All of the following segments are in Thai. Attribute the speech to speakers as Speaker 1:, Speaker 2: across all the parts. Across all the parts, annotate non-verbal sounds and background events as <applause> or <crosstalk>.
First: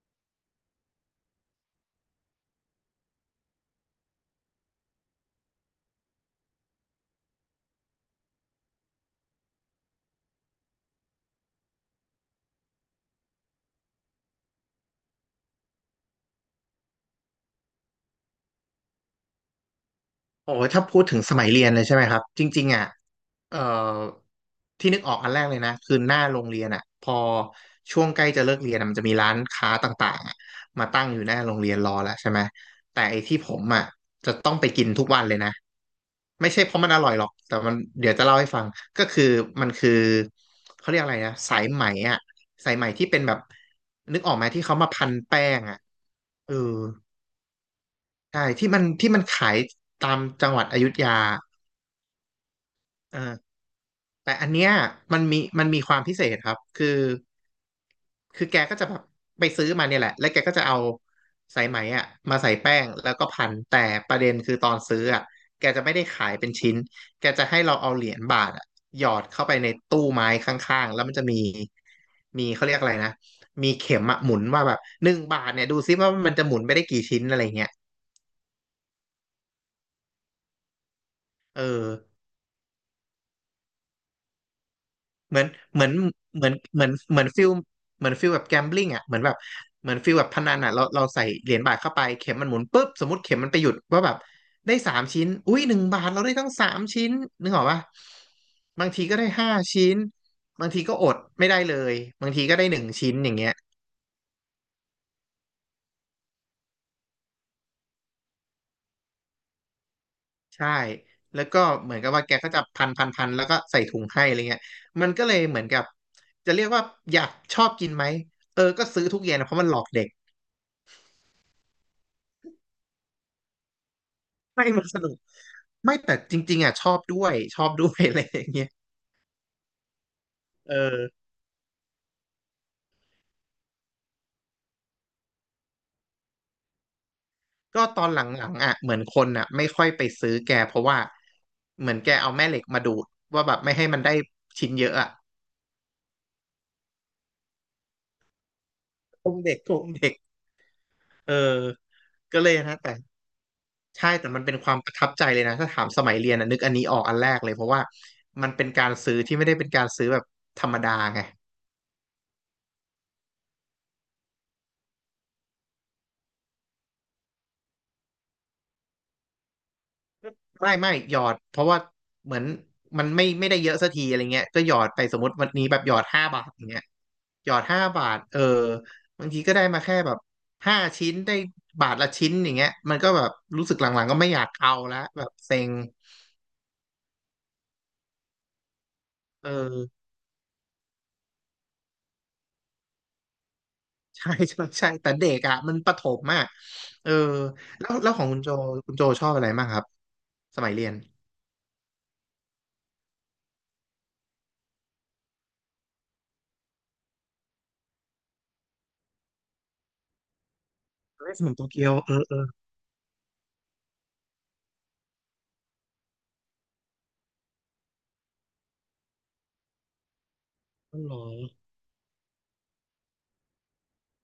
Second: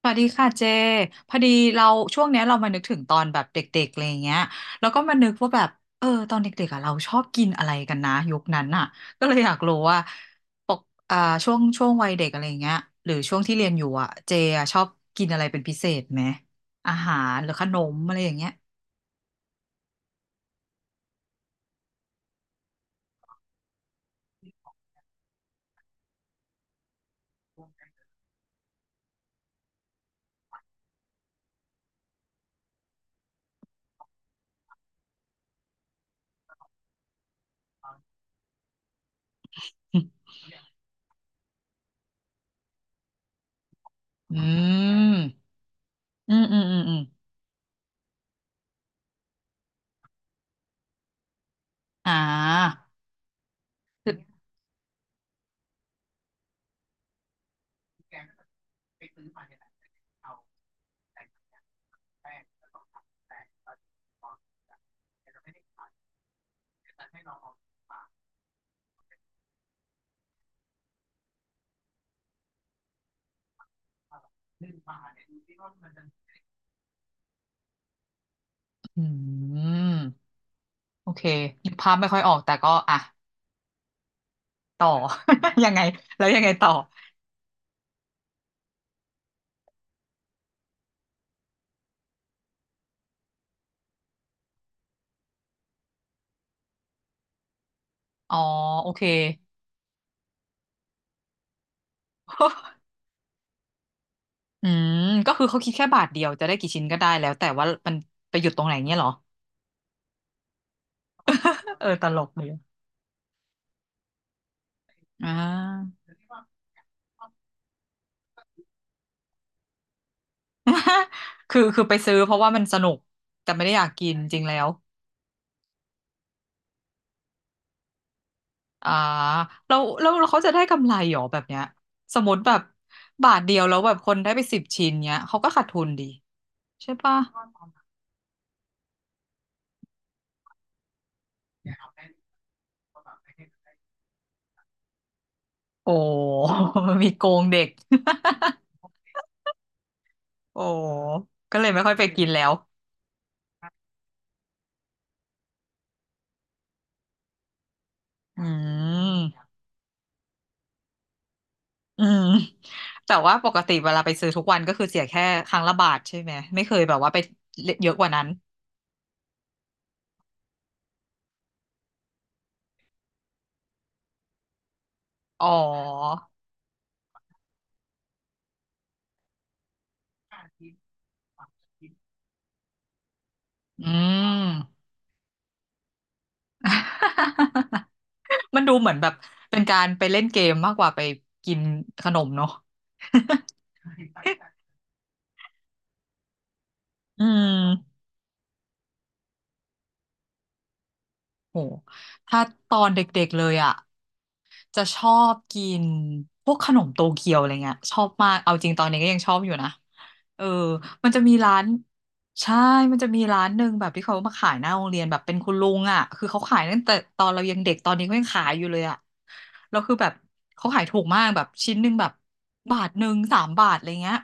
Speaker 1: สวัสดีค่ะเจพอดีเราช่วงเนี้ยเรามานึกถึงตอนแบบเด็กๆอะไรอย่างเงี้ยแล้วก็มานึกว่าแบบตอนเด็กๆอ่ะเราชอบกินอะไรกันนะยุคนั้นอ่ะก็เลยอยากรู้ว่าปกอ่าช่วงวัยเด็กอะไรอย่างเงี้ยหรือช่วงที่เรียนอยู่อ่ะเจอ่ะชอบกินอะไรเป็นพิเศษไหมอาหารหรือขนมอะไรอย่างเงี้ย <laughs>
Speaker 2: โอ้ยถ้าพูดถึงสมัยเรียนเลยใช่ไหมครับจริงๆอ่ะเอ่อที่นึกออกอันแรกเลยนะคือหน้าโรงเรียนอ่ะพอช่วงใกล้จะเลิกเรียนอะมันจะมีร้านค้าต่างๆอะมาตั้งอยู่หน้าโรงเรียนรอแล้วใช่ไหมแต่ไอ้ที่ผมอ่ะจะต้องไปกินทุกวันเลยนะไม่ใช่เพราะมันอร่อยหรอกแต่มันเดี๋ยวจะเล่าให้ฟังก็คือมันคือเขาเรียกอะไรนะสายไหมอ่ะสายไหมที่เป็นแบบนึกออ
Speaker 1: อื
Speaker 2: กไหมที่เขามาพัน
Speaker 1: ม
Speaker 2: แป้งอ่ะ
Speaker 1: อืม
Speaker 2: เออ
Speaker 1: อืมอืมอืม
Speaker 2: ใช่ที่มันขายตามจังหวัดอยุธยา
Speaker 1: อ่า
Speaker 2: อ่า
Speaker 1: คือ
Speaker 2: แต่อันเนี้ยมันมีความพิเศษครับคือแกก็จะแบบไปซื้อมาเนี่ยแหละแล้วแกก็จะเอาสายไหมอ่ะมาใส่แป้งแล้วก็พันแต่ประเด็นคือตอนซื้ออ่ะแกจะ
Speaker 1: อ
Speaker 2: ไม่ได้ขายเป็นชิ้นแกจะให้เราเอาเหรียญบาทอ่ะหยอดเข้าไปในตู้ไม้ข้างๆแล้วมันจะมีเขาเรียกอะไรนะมีเข็มอ่ะหมุนว่าแบบหนึ่งบาทเนี่ยดูซิว่ามันจะหมุนไปได้กี่ชิ้นอะไรเงี้ย
Speaker 1: ืมโอเค
Speaker 2: เอ
Speaker 1: นึก
Speaker 2: อ
Speaker 1: ภาพไม่ค่อยออกแต่ก็อ่ะต่อ
Speaker 2: เหมือน
Speaker 1: <laughs> ยัง
Speaker 2: เห
Speaker 1: ไง
Speaker 2: มือน
Speaker 1: แล้วยั
Speaker 2: เห
Speaker 1: ง
Speaker 2: มื
Speaker 1: ไง
Speaker 2: อน
Speaker 1: ต่อ
Speaker 2: เหมือนเหมือนฟิลเหมือนฟิลแบบแกมบลิ n งอ่ะเหมือนแบบเหมือนฟิลแบบพนันอ่ะเราใส่เหรียญบาทเข้าไปเข็มมันหมุนปุ๊บสมมติเข็มมันไปหยุดว่าแบบได้สามชิ้นอุ้ยหนึ่งบาทเราได้ทั้งสามชิ้นนึกออกปะ
Speaker 1: อ๋อโอ
Speaker 2: บาง
Speaker 1: เค
Speaker 2: ทีก็ได้ห้าชิ้นบางทีก็อดไม่ได้เลยบางทีก็ได้หนึ่ง
Speaker 1: <laughs>
Speaker 2: ชิ้นอย่างเงี้ย
Speaker 1: อืมก็คือเขาคิดแค่บาทเดียวจะได้กี่ชิ้นก็ได้แล้วแต่ว่ามันไปหยุดตรงไหนเงี้ยเหรอ
Speaker 2: ใช่แล้วก็
Speaker 1: <laughs>
Speaker 2: เหมือน
Speaker 1: ต
Speaker 2: กับ
Speaker 1: ล
Speaker 2: ว่า
Speaker 1: ก
Speaker 2: แก
Speaker 1: เล
Speaker 2: ก็
Speaker 1: ย
Speaker 2: จะพันพันพันแล้วก็ใส่ถุงให้อะไรเงี้ยมันก็
Speaker 1: อ่
Speaker 2: เลยเหมือนกับ
Speaker 1: า
Speaker 2: จะเรียกว่าอยากชอบกินไหมเออก็ซื้อทุกเย็นนะเพราะมันหลอกเด็ก
Speaker 1: <laughs> คือไปซื้อเพราะว่ามันสนุกแต่ไม่ได้อยากกินจริงแล้
Speaker 2: <laughs>
Speaker 1: ว
Speaker 2: ไม่มันสนุก ไม่แต่จริงๆอ่ะชอบด้วยชอบด้วย <laughs> อะไรอย่างเงี้ย
Speaker 1: อ่าแล้วเขาจะได้
Speaker 2: เอ
Speaker 1: กำไรหร
Speaker 2: อ
Speaker 1: อแบบเนี้ยสมมติแบบบาทเดียวแล้วแบบคนได้ไปสิบชิ้นเนี้ยเขาก็ขาดทุนดีใช่ปะ
Speaker 2: ก็ตอนหลังๆอ่ะเหมือนคนอ่ะไม่ค่อยไปซื้อแกเพราะว่าเหมือนแกเอาแม่เหล็กมาดูดว่าแบบไม่ให้มันได้ชิ้นเยอะอ่ะ
Speaker 1: โอ้ <laughs> มีโกงเด็ก
Speaker 2: โกงเด็กโกงเด็ก
Speaker 1: <laughs> โอ้
Speaker 2: เอ
Speaker 1: ก็เล
Speaker 2: อ
Speaker 1: ยไม่ค่อยไปกิน
Speaker 2: ก็
Speaker 1: แล้
Speaker 2: เล
Speaker 1: ว
Speaker 2: ยนะแต่ใช่แต่มันเป็นความประทับใจเลยนะถ้าถามสมัยเรียนอ่ะนึกอันนี้ออกอันแรกเลยเพราะว่า
Speaker 1: อื
Speaker 2: มันเป็นการซื้อที่ไม่
Speaker 1: ม
Speaker 2: ได้เป็นการซื้อแบบธรรมดาไง
Speaker 1: อืมแต่ว่าปกติเวลาไปซื้อทุกวันก็คือเสียแค่ครั้งละบาทใช่ไหมไม่เคยแบบว่าไปเยอะกว่านั้น
Speaker 2: ไม่หยอดเพราะว่าเหมือนมันไม่ได้เยอะสักทีอะไรเงี้ยก็หยอดไปสมมติ
Speaker 1: อ๋อ
Speaker 2: วันนี้แบบหยอดห้าบาทอย่างเงี้ยหยอดห้าบาทเออบางทีก็ได้มาแค่แบบห้าชิ้นได้บาทละชิ้นอย่างเงี้ยมันก็แบบรู้สึกห
Speaker 1: อื
Speaker 2: ลังๆก็ไม่อยากเอาละแบบเซ็ง
Speaker 1: ม <laughs> มันดูเหมือนแบบ
Speaker 2: เอ
Speaker 1: เป็นการ
Speaker 2: อ
Speaker 1: ไปเล่นเกมมากกว่าไปกินขนมเนาะ
Speaker 2: ใช่
Speaker 1: <laughs>
Speaker 2: ใช่ใช่แต่เด็กอ่ะมันประถมอ่ะเออ
Speaker 1: อื
Speaker 2: แล้ว
Speaker 1: ม
Speaker 2: แล้วของคุณโจชอบอะไรมากครับสมัยเรียน
Speaker 1: โหถ้าตอนเด็กๆเลยอ่ะ จะชอบกินพวกขนมโตเกียวอะไรเงี้ยชอบมากเอาจริงตอนนี้ก็ยังชอบอยู่นะเออมันจะมี
Speaker 2: เล่นสมุ
Speaker 1: ร้า
Speaker 2: นโต
Speaker 1: น
Speaker 2: เกียวเออเออ
Speaker 1: ใช่มันจะมีร้านหนึ่งแบบที่เขามาขายหน้าโรงเรียนแบบเป็นคุณลุงอ่ะคือเขาขายตั้งแต่ตอนเรายังเด็กตอนนี้ก็ยังขายอยู่เลยอ่ะแล้วคือแบบเขาขายถู
Speaker 2: อ๋อ
Speaker 1: ก
Speaker 2: เหรอ
Speaker 1: มากแบบชิ้นหนึ่งแบบบาทหนึ่งสามบาทอะไรเงี้ย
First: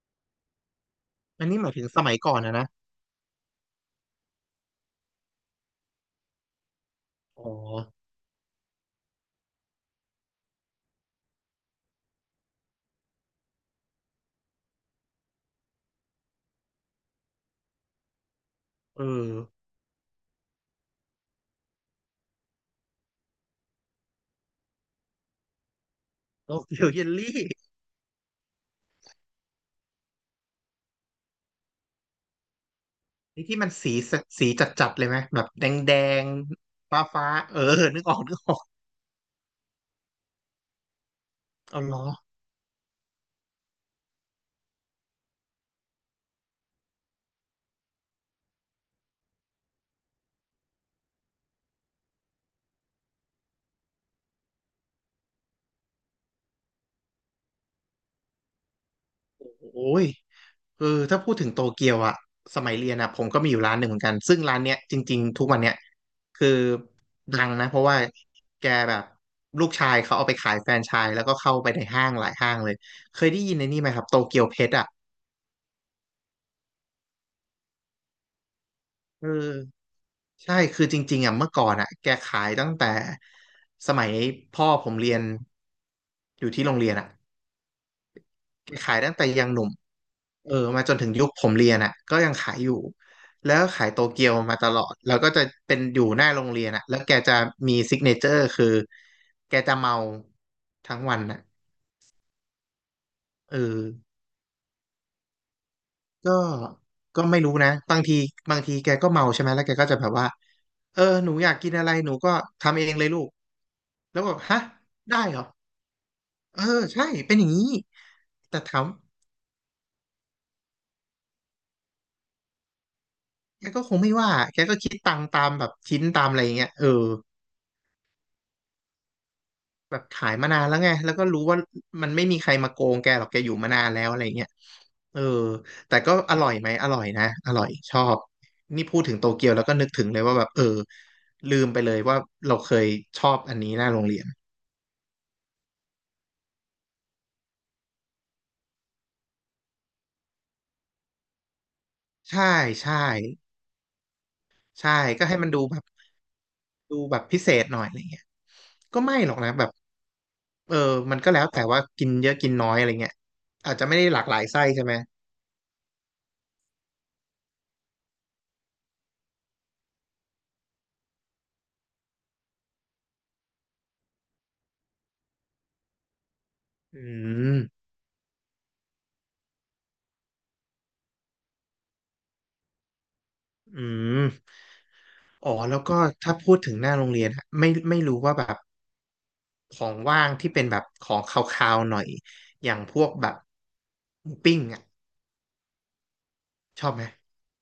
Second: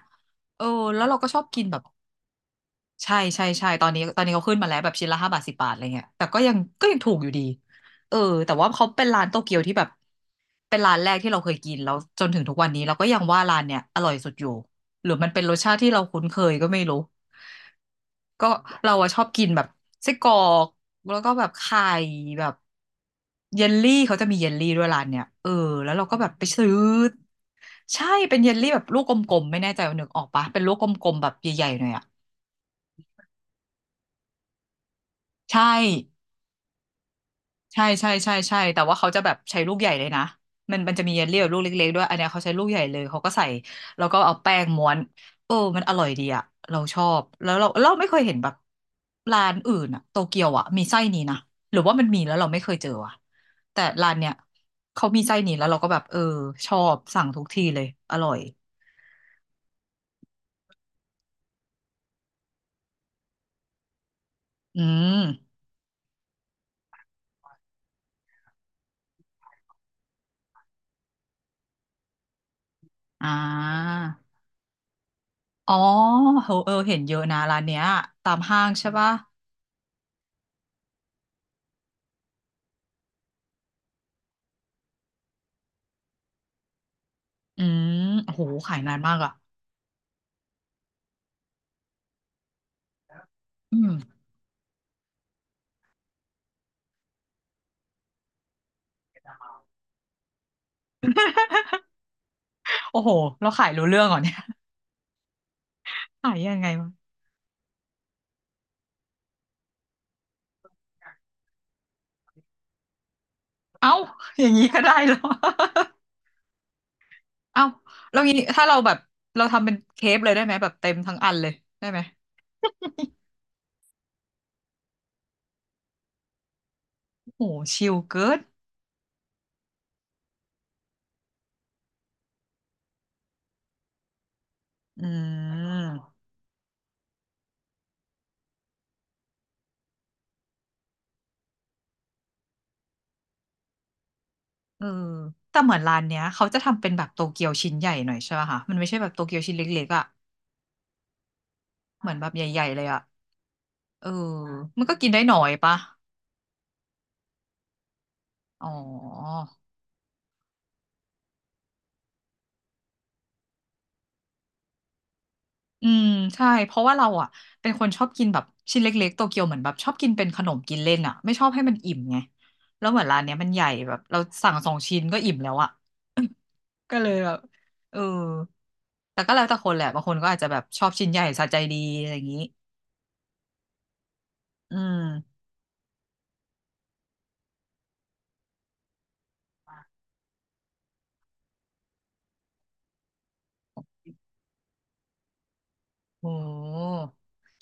Speaker 1: เออแล้วเราก็ชอบ
Speaker 2: อันนี้
Speaker 1: กิน
Speaker 2: หมาย
Speaker 1: แบบ
Speaker 2: ถึงสมัยก่อนนะนะ
Speaker 1: ใช่ใช่ใช่ตอนนี้ตอนนี้เขาขึ้นมาแล้วแบบชิ้นละห้าบาทสิบบาทอะไรเงี้ยแต่ก็ยังถูกอยู่ดี
Speaker 2: อ๋อ
Speaker 1: เออแต่ว่าเขาเป็นร้านโตเกียวที่แบบเป็นร้านแรกที่เราเคยกินแล้วจนถึงทุกวันนี้เราก็ยังว่าร้านเนี้ยอร่อยสุดอยู่หรือมันเป็นรสชาติที่เราคุ้นเคยก็ไม่รู้ก็เรา
Speaker 2: เอ
Speaker 1: อะชอบ
Speaker 2: อ
Speaker 1: กินแบบไส้กรอกแล้วก็แบบไข่แบบเยลลี่เขาจะมีเยลลี่ด้วยร้านเนี้ยแล้วเราก็แบบไป
Speaker 2: โต
Speaker 1: ซื้อ
Speaker 2: เกียวเยลลี่
Speaker 1: ใช่เป็นเยลลี่แบบลูกกลมๆไม่แน่ใจว่านึกออกปะเป็นลูกกลมๆแบบใหญ่ๆหน่อยอะ
Speaker 2: นี่ที่มันสีจัดๆเลยไหมแบบ
Speaker 1: ใช่
Speaker 2: แดงแดงฟ้าฟ้าๆเออ
Speaker 1: ใช่
Speaker 2: นึก
Speaker 1: ใช่
Speaker 2: ออก
Speaker 1: ใช่
Speaker 2: นึกอ
Speaker 1: ใช่
Speaker 2: อก
Speaker 1: แต่ว่าเขาจะแบบใช้ลูกใหญ่เลยนะมันจะมีเยลลี่กับลูก
Speaker 2: เอา
Speaker 1: เล็กๆด้ว
Speaker 2: ล้อ
Speaker 1: ยอันเนี้ยเขาใช้ลูกใหญ่เลยเขาก็ใส่แล้วก็เอาแป้งม้วนมันอร่อยดีอะเราชอบแล้วเราไม่เคยเห็นแบบร้านอื่นอะโตเกียวอะมีไส้นี้นะหรือว่ามันมีแล้วเราไม่เคยเจออะแต่ร้านเนี้ยเขามีไส้นี้แล้วเราก็แบบชอบสั่งทุกทีเลยอร่อย
Speaker 2: โอ้ยเออถ้าพูดถึงโตเกียวอะสมัยเรียนอะผมก็มีอยู่ร้านหนึ่งเหมือนกันซึ่งร้านเนี้ย
Speaker 1: อื
Speaker 2: จริง
Speaker 1: ม
Speaker 2: ๆทุกวันเนี้ยคือดังนะเพราะว่าแกแบบลูกชายเขาเอาไปขายแฟรนไชส์แล้วก็เข้าไปในห้างหลายห้างเลยเค
Speaker 1: อ่
Speaker 2: ยได้ยินในนี่ไหม
Speaker 1: า
Speaker 2: ครับโตเกียวเพชรอะ
Speaker 1: อ๋อเออเออเห็นเยอะนะร้านเนี้ยตามห้างใช่ปะ
Speaker 2: เออใช่คือจริงๆอ่ะเมื่อก่อนอ่ะแกขายตั้งแต่สมัยพ่อผมเรียนอยู่ที่โรงเรียนอ่ะ
Speaker 1: อืมโหขายนา
Speaker 2: ขา
Speaker 1: น
Speaker 2: ยตั้
Speaker 1: มา
Speaker 2: ง
Speaker 1: ก
Speaker 2: แต่
Speaker 1: อะ
Speaker 2: ยังหนุ่มเออมาจนถึงยุคผมเรียนอ่ะก็ยังขายอยู่แล้ว
Speaker 1: อื
Speaker 2: ขาย
Speaker 1: ม
Speaker 2: โตเกียวมาตลอดแล้วก็จะเป็นอยู่หน้าโรงเรียนอ่ะแล้วแกจะมีซิกเนเจอร์คือแกจะเมาทั้งวันอ่ะ
Speaker 1: <laughs> โอ้โห เรา
Speaker 2: เอ
Speaker 1: ขาย
Speaker 2: อ
Speaker 1: รู้เรื่องเหรอเนี่ยขา
Speaker 2: ก็
Speaker 1: ยยังไงวะ
Speaker 2: ก็ไม่รู้นะบางทีแกก็เมาใช่ไหมแล้วแกก็จะแบบว่าเออหนูอยากกินอะไรหนูก็ทำเองเลยลูก
Speaker 1: เอ้า
Speaker 2: แล้วแบอก
Speaker 1: อย่าง
Speaker 2: ฮะ
Speaker 1: นี้ก็ได้เหร
Speaker 2: ได้
Speaker 1: อ
Speaker 2: เหรอเออใช่เป็นอย่าง
Speaker 1: <laughs> เอ้า
Speaker 2: นี้
Speaker 1: แล้วงี้
Speaker 2: แต่
Speaker 1: ถ้าเรา
Speaker 2: ถาม
Speaker 1: แบบเราทำเป็นเคปเลยได้ไหมแบบเต็มทั้งอันเลยได้ไหม
Speaker 2: แกก็คงไม่ว่าแกก็คิดตังค์ตามแบบชิ้นตามอะไรอย่างเงี้ยเออ
Speaker 1: โอ้โหชิลเกิน
Speaker 2: แบบขายมานานแล้วไงแล้วก็รู้ว่ามันไม่มีใครมาโกงแกหรอกแกอยู่มานานแล้วอะไรเงี้ย
Speaker 1: อื
Speaker 2: เออแต่ก็
Speaker 1: ม
Speaker 2: อร่อยไหมอร่อยนะอร่อยชอบนี่พูดถึงโตเกียวแล้วก็นึกถึงเลยว่าแบบเออลืมไปเลยว่าเราเคยชอบอันนี้หน้าโรงเรียน
Speaker 1: เออแต่เหมือนร้านเนี้ยเขาจะทำเป็นแบบโตเกียวชิ้นใหญ่หน่อยใช่ป่ะคะมันไม่ใช่แบบโตเกียวชิ้นเล็กๆอ่ะเหมือนแบบให
Speaker 2: ใช่
Speaker 1: ญ่ๆเลย
Speaker 2: ใช่
Speaker 1: อ่ะเออมัน
Speaker 2: ใช่
Speaker 1: ก็กินได้
Speaker 2: ก็
Speaker 1: ห
Speaker 2: ให้
Speaker 1: น่อ
Speaker 2: มัน
Speaker 1: ย
Speaker 2: ดู
Speaker 1: ปะ
Speaker 2: แบบดูแบบพิเศษหน่อยอะไรเงี้ย
Speaker 1: อ๋อ
Speaker 2: ก็ไม่หรอกนะแบบเออมันก็แล้วแต่ว่ากินเยอะกินน้อยอะไรเงี้ยอาจจะไม่ได้หลากหลายไส้ใช่ไหม
Speaker 1: อืมใช่เพราะว่าเราอ่ะเป็นคนชอบกินแบบชิ้นเล็กๆโตเกียวเหมือนแบบชอบกินเป็นขนมกินเล่นอ่ะไม่ชอบให้มันอิ่มไงแล้วเหมือนร้านเนี้ยมันใหญ่แบบเราสั่งสองชิ้นก็อิ่มแล้วอ่ะก็
Speaker 2: อื
Speaker 1: เลยแบบ
Speaker 2: ม
Speaker 1: เออแต่ก็แล้วแต่คนแหละบางคนก็อาจจะแบบชอบชิ้นใหญ่สะใจดีอะไรอย่างนี้
Speaker 2: อืม
Speaker 1: อืม
Speaker 2: อ๋อแล้วก็ถ้าพูดถึงหน้าโรงเรียนอะไม่รู้ว่าแบบของว่างที่เป็นแบบของคาวๆหน่อยอย่างพวกแบบหมูปิ้งอ่ะ
Speaker 1: โอ้
Speaker 2: ชอบไหม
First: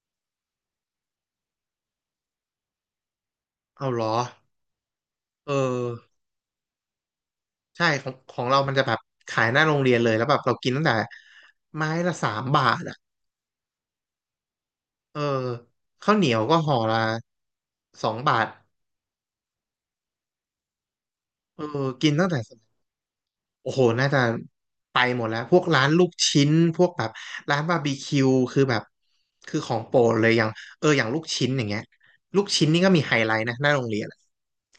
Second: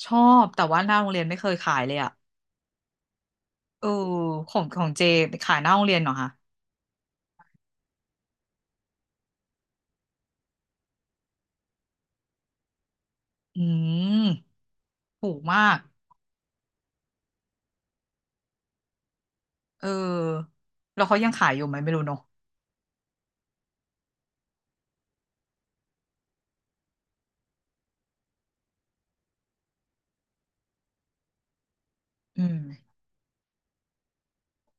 Speaker 1: ชอบแต่ว่าหน้าโรงเรียนไม่เคยขายเลยอ่ะเออ
Speaker 2: เอาเหรอ
Speaker 1: ของเจไป
Speaker 2: เอ
Speaker 1: ขายหน้าโรง
Speaker 2: อ
Speaker 1: เรียนเหรอคะ
Speaker 2: ใช่ของเรามันจะแบบขายหน้าโรงเรียนเลยแล้วแบบเรากินตั้งแต่ไม้ละสามบาทอ่ะ
Speaker 1: อืม
Speaker 2: เออ
Speaker 1: ถูกมาก
Speaker 2: ข้าวเหนียวก็ห่อละสองบาท
Speaker 1: เออแล้วเขายังขายอ
Speaker 2: เอ
Speaker 1: ยู่
Speaker 2: อ
Speaker 1: ไหมไม่รู้
Speaker 2: กิ
Speaker 1: เน
Speaker 2: น
Speaker 1: อะ
Speaker 2: ตั้งแต่ โอ้โหน่าจะไปหมดแล้วพวกร้านลูกชิ้นพวกแบบร้านบาร์บีคิวคือแบบคือของโปรดเลยอย่างเอออย่างลูกชิ้นอย่างเงี้ย
Speaker 1: อื
Speaker 2: ลูก
Speaker 1: ม
Speaker 2: ชิ้นนี่ก็มีไฮไลท์นะหน้าโรงเรียนอะ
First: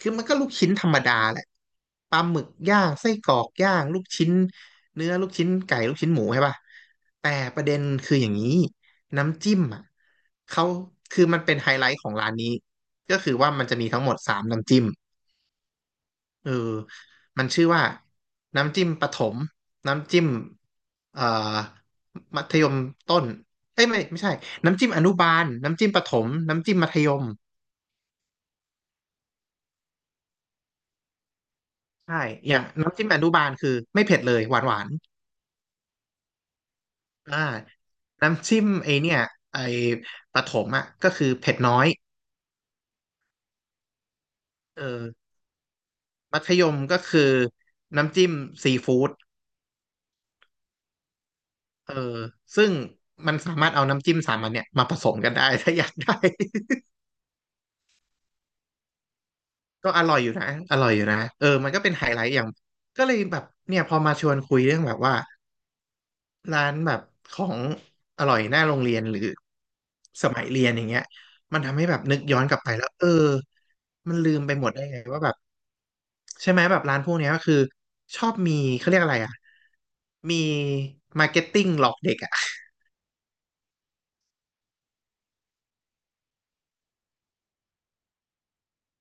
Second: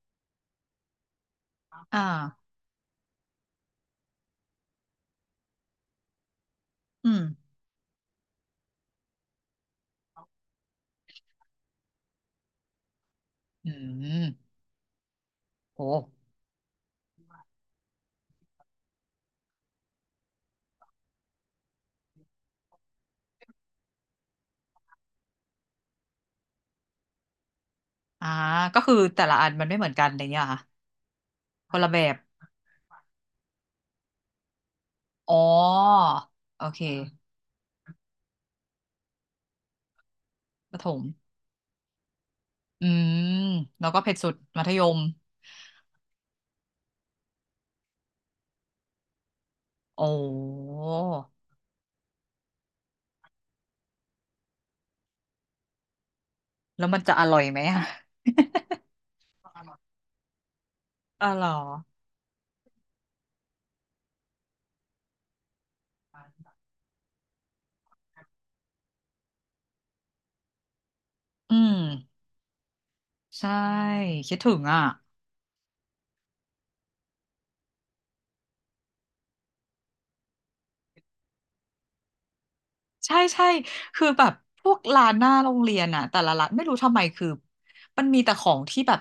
Speaker 2: คือมันก็ลูกชิ้นธรรมดาแหละ
Speaker 1: อ่า
Speaker 2: ปลาหมึกย่างไส้กรอกย่างลูกชิ้นเนื้อลูกชิ้นไก่ลูกชิ้นหมูใช่ป่ะ
Speaker 1: อืม
Speaker 2: แต่ประเด็นคืออย่างนี้น้ำจิ้มอ่ะเขาคือมันเป็นไฮไลท์ของร้านนี้ก็คือว่ามัน
Speaker 1: อื
Speaker 2: จะมีทั้งหมด
Speaker 1: ม
Speaker 2: สามน้ำจิ้ม
Speaker 1: โห
Speaker 2: เออมันชื่อว่าน้ำจิ้มประถมน้ำจิ้มเอ่อมัธยมต้นเอ้ยไม่ใช่น้ำจิ้มอนุบาลน้ำจิ้มประถมน้ำจิ้มมัธยม
Speaker 1: อ่าก็คือแต่ละอันมันไม่เหมือนกันอะไรเงี้ยเหรอค่ะคนละแบบ
Speaker 2: ใช่อย่างน้ำจิ้มอนุบาลคือไม่เผ็ดเลยหวานหวาน
Speaker 1: อ๋อโอเค
Speaker 2: อ่าน้ำจิ้มไอเนี่ยไอประถม
Speaker 1: ประ
Speaker 2: อ่ะ
Speaker 1: ถม
Speaker 2: ก็คือเผ็ดน้อย
Speaker 1: อืมแล้วก็เผ็ดสุด มัธ
Speaker 2: เอ
Speaker 1: ยม
Speaker 2: อมัธยมก็คือน้ำจิ้มซีฟู้ด
Speaker 1: โอ้
Speaker 2: เออซึ่งมันสามารถเอาน้ำจิ้มสามอันเนี่ยมาผสมกันได้ <laughs> ถ้าอยากได้
Speaker 1: แล้วมันจะอร่อยไหมอะอ
Speaker 2: ก็อร่อยอยู่นะอร่อยอยู่นะ
Speaker 1: ๋อเหร
Speaker 2: เออ
Speaker 1: อ
Speaker 2: มันก็เป็นไฮไลท์อย่างก็เลยแบบเนี่ยพอมาชวนคุยเรื่องแบบว่าร้านแบบของอร่อยหน้าโรงเรียนหรือสมัยเรียนอย่างเงี้ย
Speaker 1: อื
Speaker 2: มัน
Speaker 1: ม
Speaker 2: ทำให้แบบนึกย้อนกลับไปแล้วเออ
Speaker 1: ใช่
Speaker 2: มัน
Speaker 1: คิ
Speaker 2: ลื
Speaker 1: ด
Speaker 2: ม
Speaker 1: ถึ
Speaker 2: ไป
Speaker 1: ง
Speaker 2: หมด
Speaker 1: อ่ะ
Speaker 2: ได้ไงว่าแบบใช่ไหมแบบร้านพวกเนี้ยก็คือชอบมีเขาเรียกอะไรอ่ะมีมาร์เก็ตติ้งหลอกเด็กอ่ะ
Speaker 1: ใช่ใช่คือแบบพวกร้านหน้าโรงเรียนอ่ะ แต่ละร้านไม่รู้ทำไมคือ มันมีแต่ของที่แบบ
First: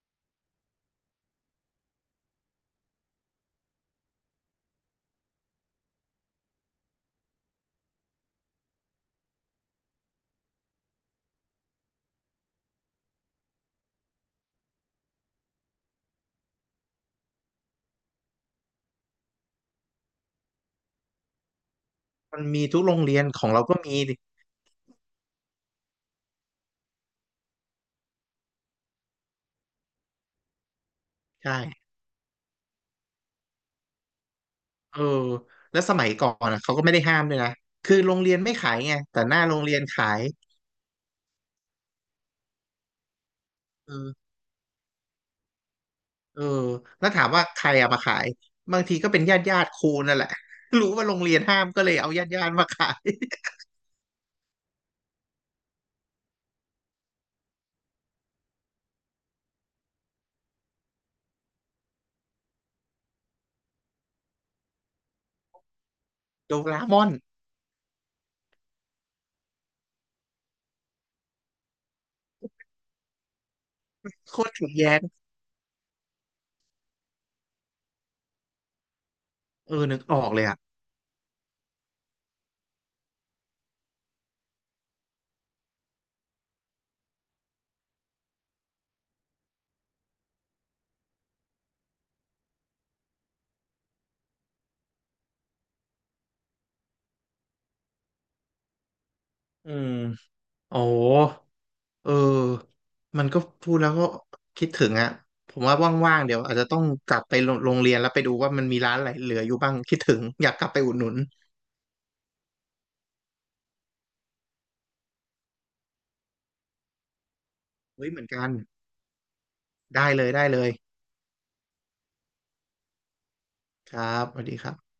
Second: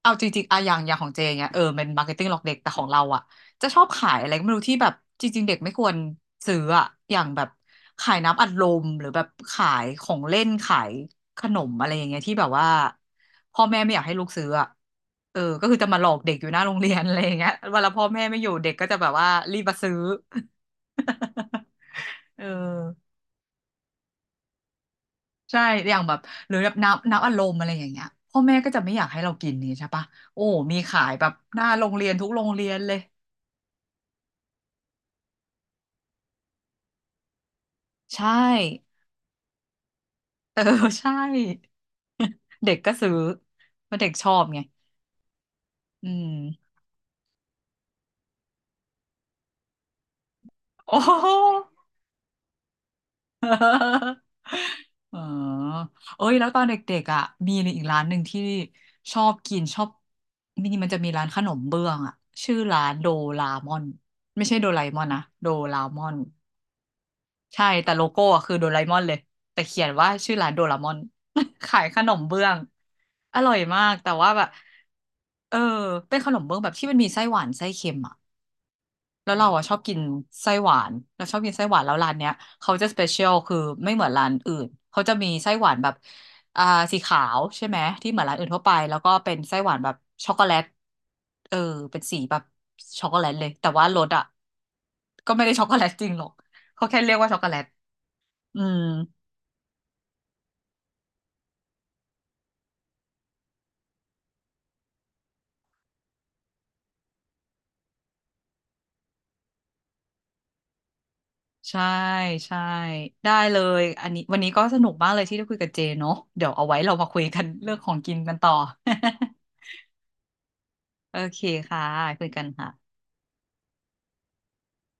Speaker 1: เอาจริงๆอะอย่างของเจเงี้ยเออเป็นมาร์เก็ตติ้งหลอกเด็กแต่ของเราอะจะชอบขายอะไรก็ไม่รู้ที่แบบจริงๆเด็กไม่ควรซื้ออะอย่างแบบขายน้ำอัดลมหรือแบบขายของเล่นขายขนมอะไรอย่างเงี้ยที่แบบว่าพ่อแม่ไม่อยากให้ลูกซื้ออะเออก็คือจะมาหลอกเด็กอยู่หน้าโรงเรียนอะไรอย่างเงี้ยเวลาพ่อแม่ไม่อยู่เด็กก็จะแบบว่ารีบมาซื้อ <laughs>
Speaker 2: มั
Speaker 1: เอ
Speaker 2: นมีทุกโรง
Speaker 1: อ
Speaker 2: เรียนของเราก็มีดิ
Speaker 1: ใช่อย่างแบบหรือแบบน้ำอัดลมอะไรอย่างเงี้ยพ่อแม่ก็จะไม่อยากให้เรากินนี่ใช่ปะโอ้มีขายแบบ
Speaker 2: ใช่
Speaker 1: หน้าโรงเรียนทุกโรงเรียนเลย
Speaker 2: เออแล้วสมัยก่อนอ่ะเขาก็ไม่ได้ห้ามด้วยนะคือโรง
Speaker 1: ใช่
Speaker 2: เรียนไม่ขายไงแต่หน้าโรงเรียนขาย
Speaker 1: <laughs> เออ ใช่ เด็กก็ซื้อเพ
Speaker 2: เอ
Speaker 1: ราะเด็ก
Speaker 2: อ
Speaker 1: ชอบไง อื
Speaker 2: เออ
Speaker 1: ม
Speaker 2: แล้วถามว่าใครเอามาขายบางทีก็เป็นญาติครูนั่นแหละ <laughs> รู้
Speaker 1: โอ้
Speaker 2: ว่า
Speaker 1: โห
Speaker 2: โรงเรียนห้ามก็เลยเอาญาติมาขาย <laughs>
Speaker 1: <laughs> เออเอ้ยแล้วตอนเด็กๆอ่ะมีอีกร้านหนึ่งที่ชอบกินชอบมินิมันจะมีร้านขนมเบื้องอ่ะชื่อร้านโดรามอน ไม่ใช่โดราเอมอนนะ โดรามอน
Speaker 2: โดราเอมอน
Speaker 1: ใช่แต่โลโก้อะคือโดราเอมอนเลยแต่เขียนว่าชื่อร้านโดราเอมอน <laughs> ขายขนมเบื้องอร่อยมากแต่ว่า
Speaker 2: โค
Speaker 1: แบบ
Speaker 2: ตรถูกแย้ง
Speaker 1: เออเป็นขนมเบื้องแบบที่มันมีไส้หวานไส้เค็มอ่ะแล้วเราอ่ะช
Speaker 2: เอ
Speaker 1: อบ
Speaker 2: อ
Speaker 1: กิ
Speaker 2: นึ
Speaker 1: น
Speaker 2: กออกเลย
Speaker 1: ไส้
Speaker 2: อ่ะ
Speaker 1: หวานเราชอบกินไส้หวานแล้วร้านเนี้ยเขาจะสเปเชียลคือไม่เหมือนร้านอื่นเขาจะมีไส้หวานแบบอ่าสีขาวใช่ไหมที่เหมือนร้านอื่นทั่วไปแล้วก็เป็นไส้หวานแบบช็อกโกแลตเออเป็นสีแบบช็อกโกแลตเลยแต่ว่ารสอ่ะก็ไม่ได้ช็อกโกแลตจริงหรอกเขาแค่เรียกว่าช็อกโกแลต อืม
Speaker 2: อืมโอ้เออมันก็พูดแล้วก็คิดถึงอ่ะผมว่าว่างๆเดี๋ยวอาจจะต้องกลับไปโรงเรียนแล้วไปดูว่ามันมีร้านอะไรเหลืออยู่บ้างคิดถึงอยากกลับไปอุดหนุน
Speaker 1: ใช่ใช่ได้เลยอันนี้วันนี้ก็สนุกมากเลยที่ได้คุยกับเจเนาะเดี๋ยวเอาไว้เรามาคุยกันเรื่องของ
Speaker 2: เฮ้ย
Speaker 1: กิ
Speaker 2: เห
Speaker 1: น
Speaker 2: มือน
Speaker 1: กัน
Speaker 2: กั
Speaker 1: ต่
Speaker 2: น
Speaker 1: อ <laughs>
Speaker 2: ได้เลย
Speaker 1: โอเคค่ะคุยกันค่ะ
Speaker 2: ครับสวัสดีครับ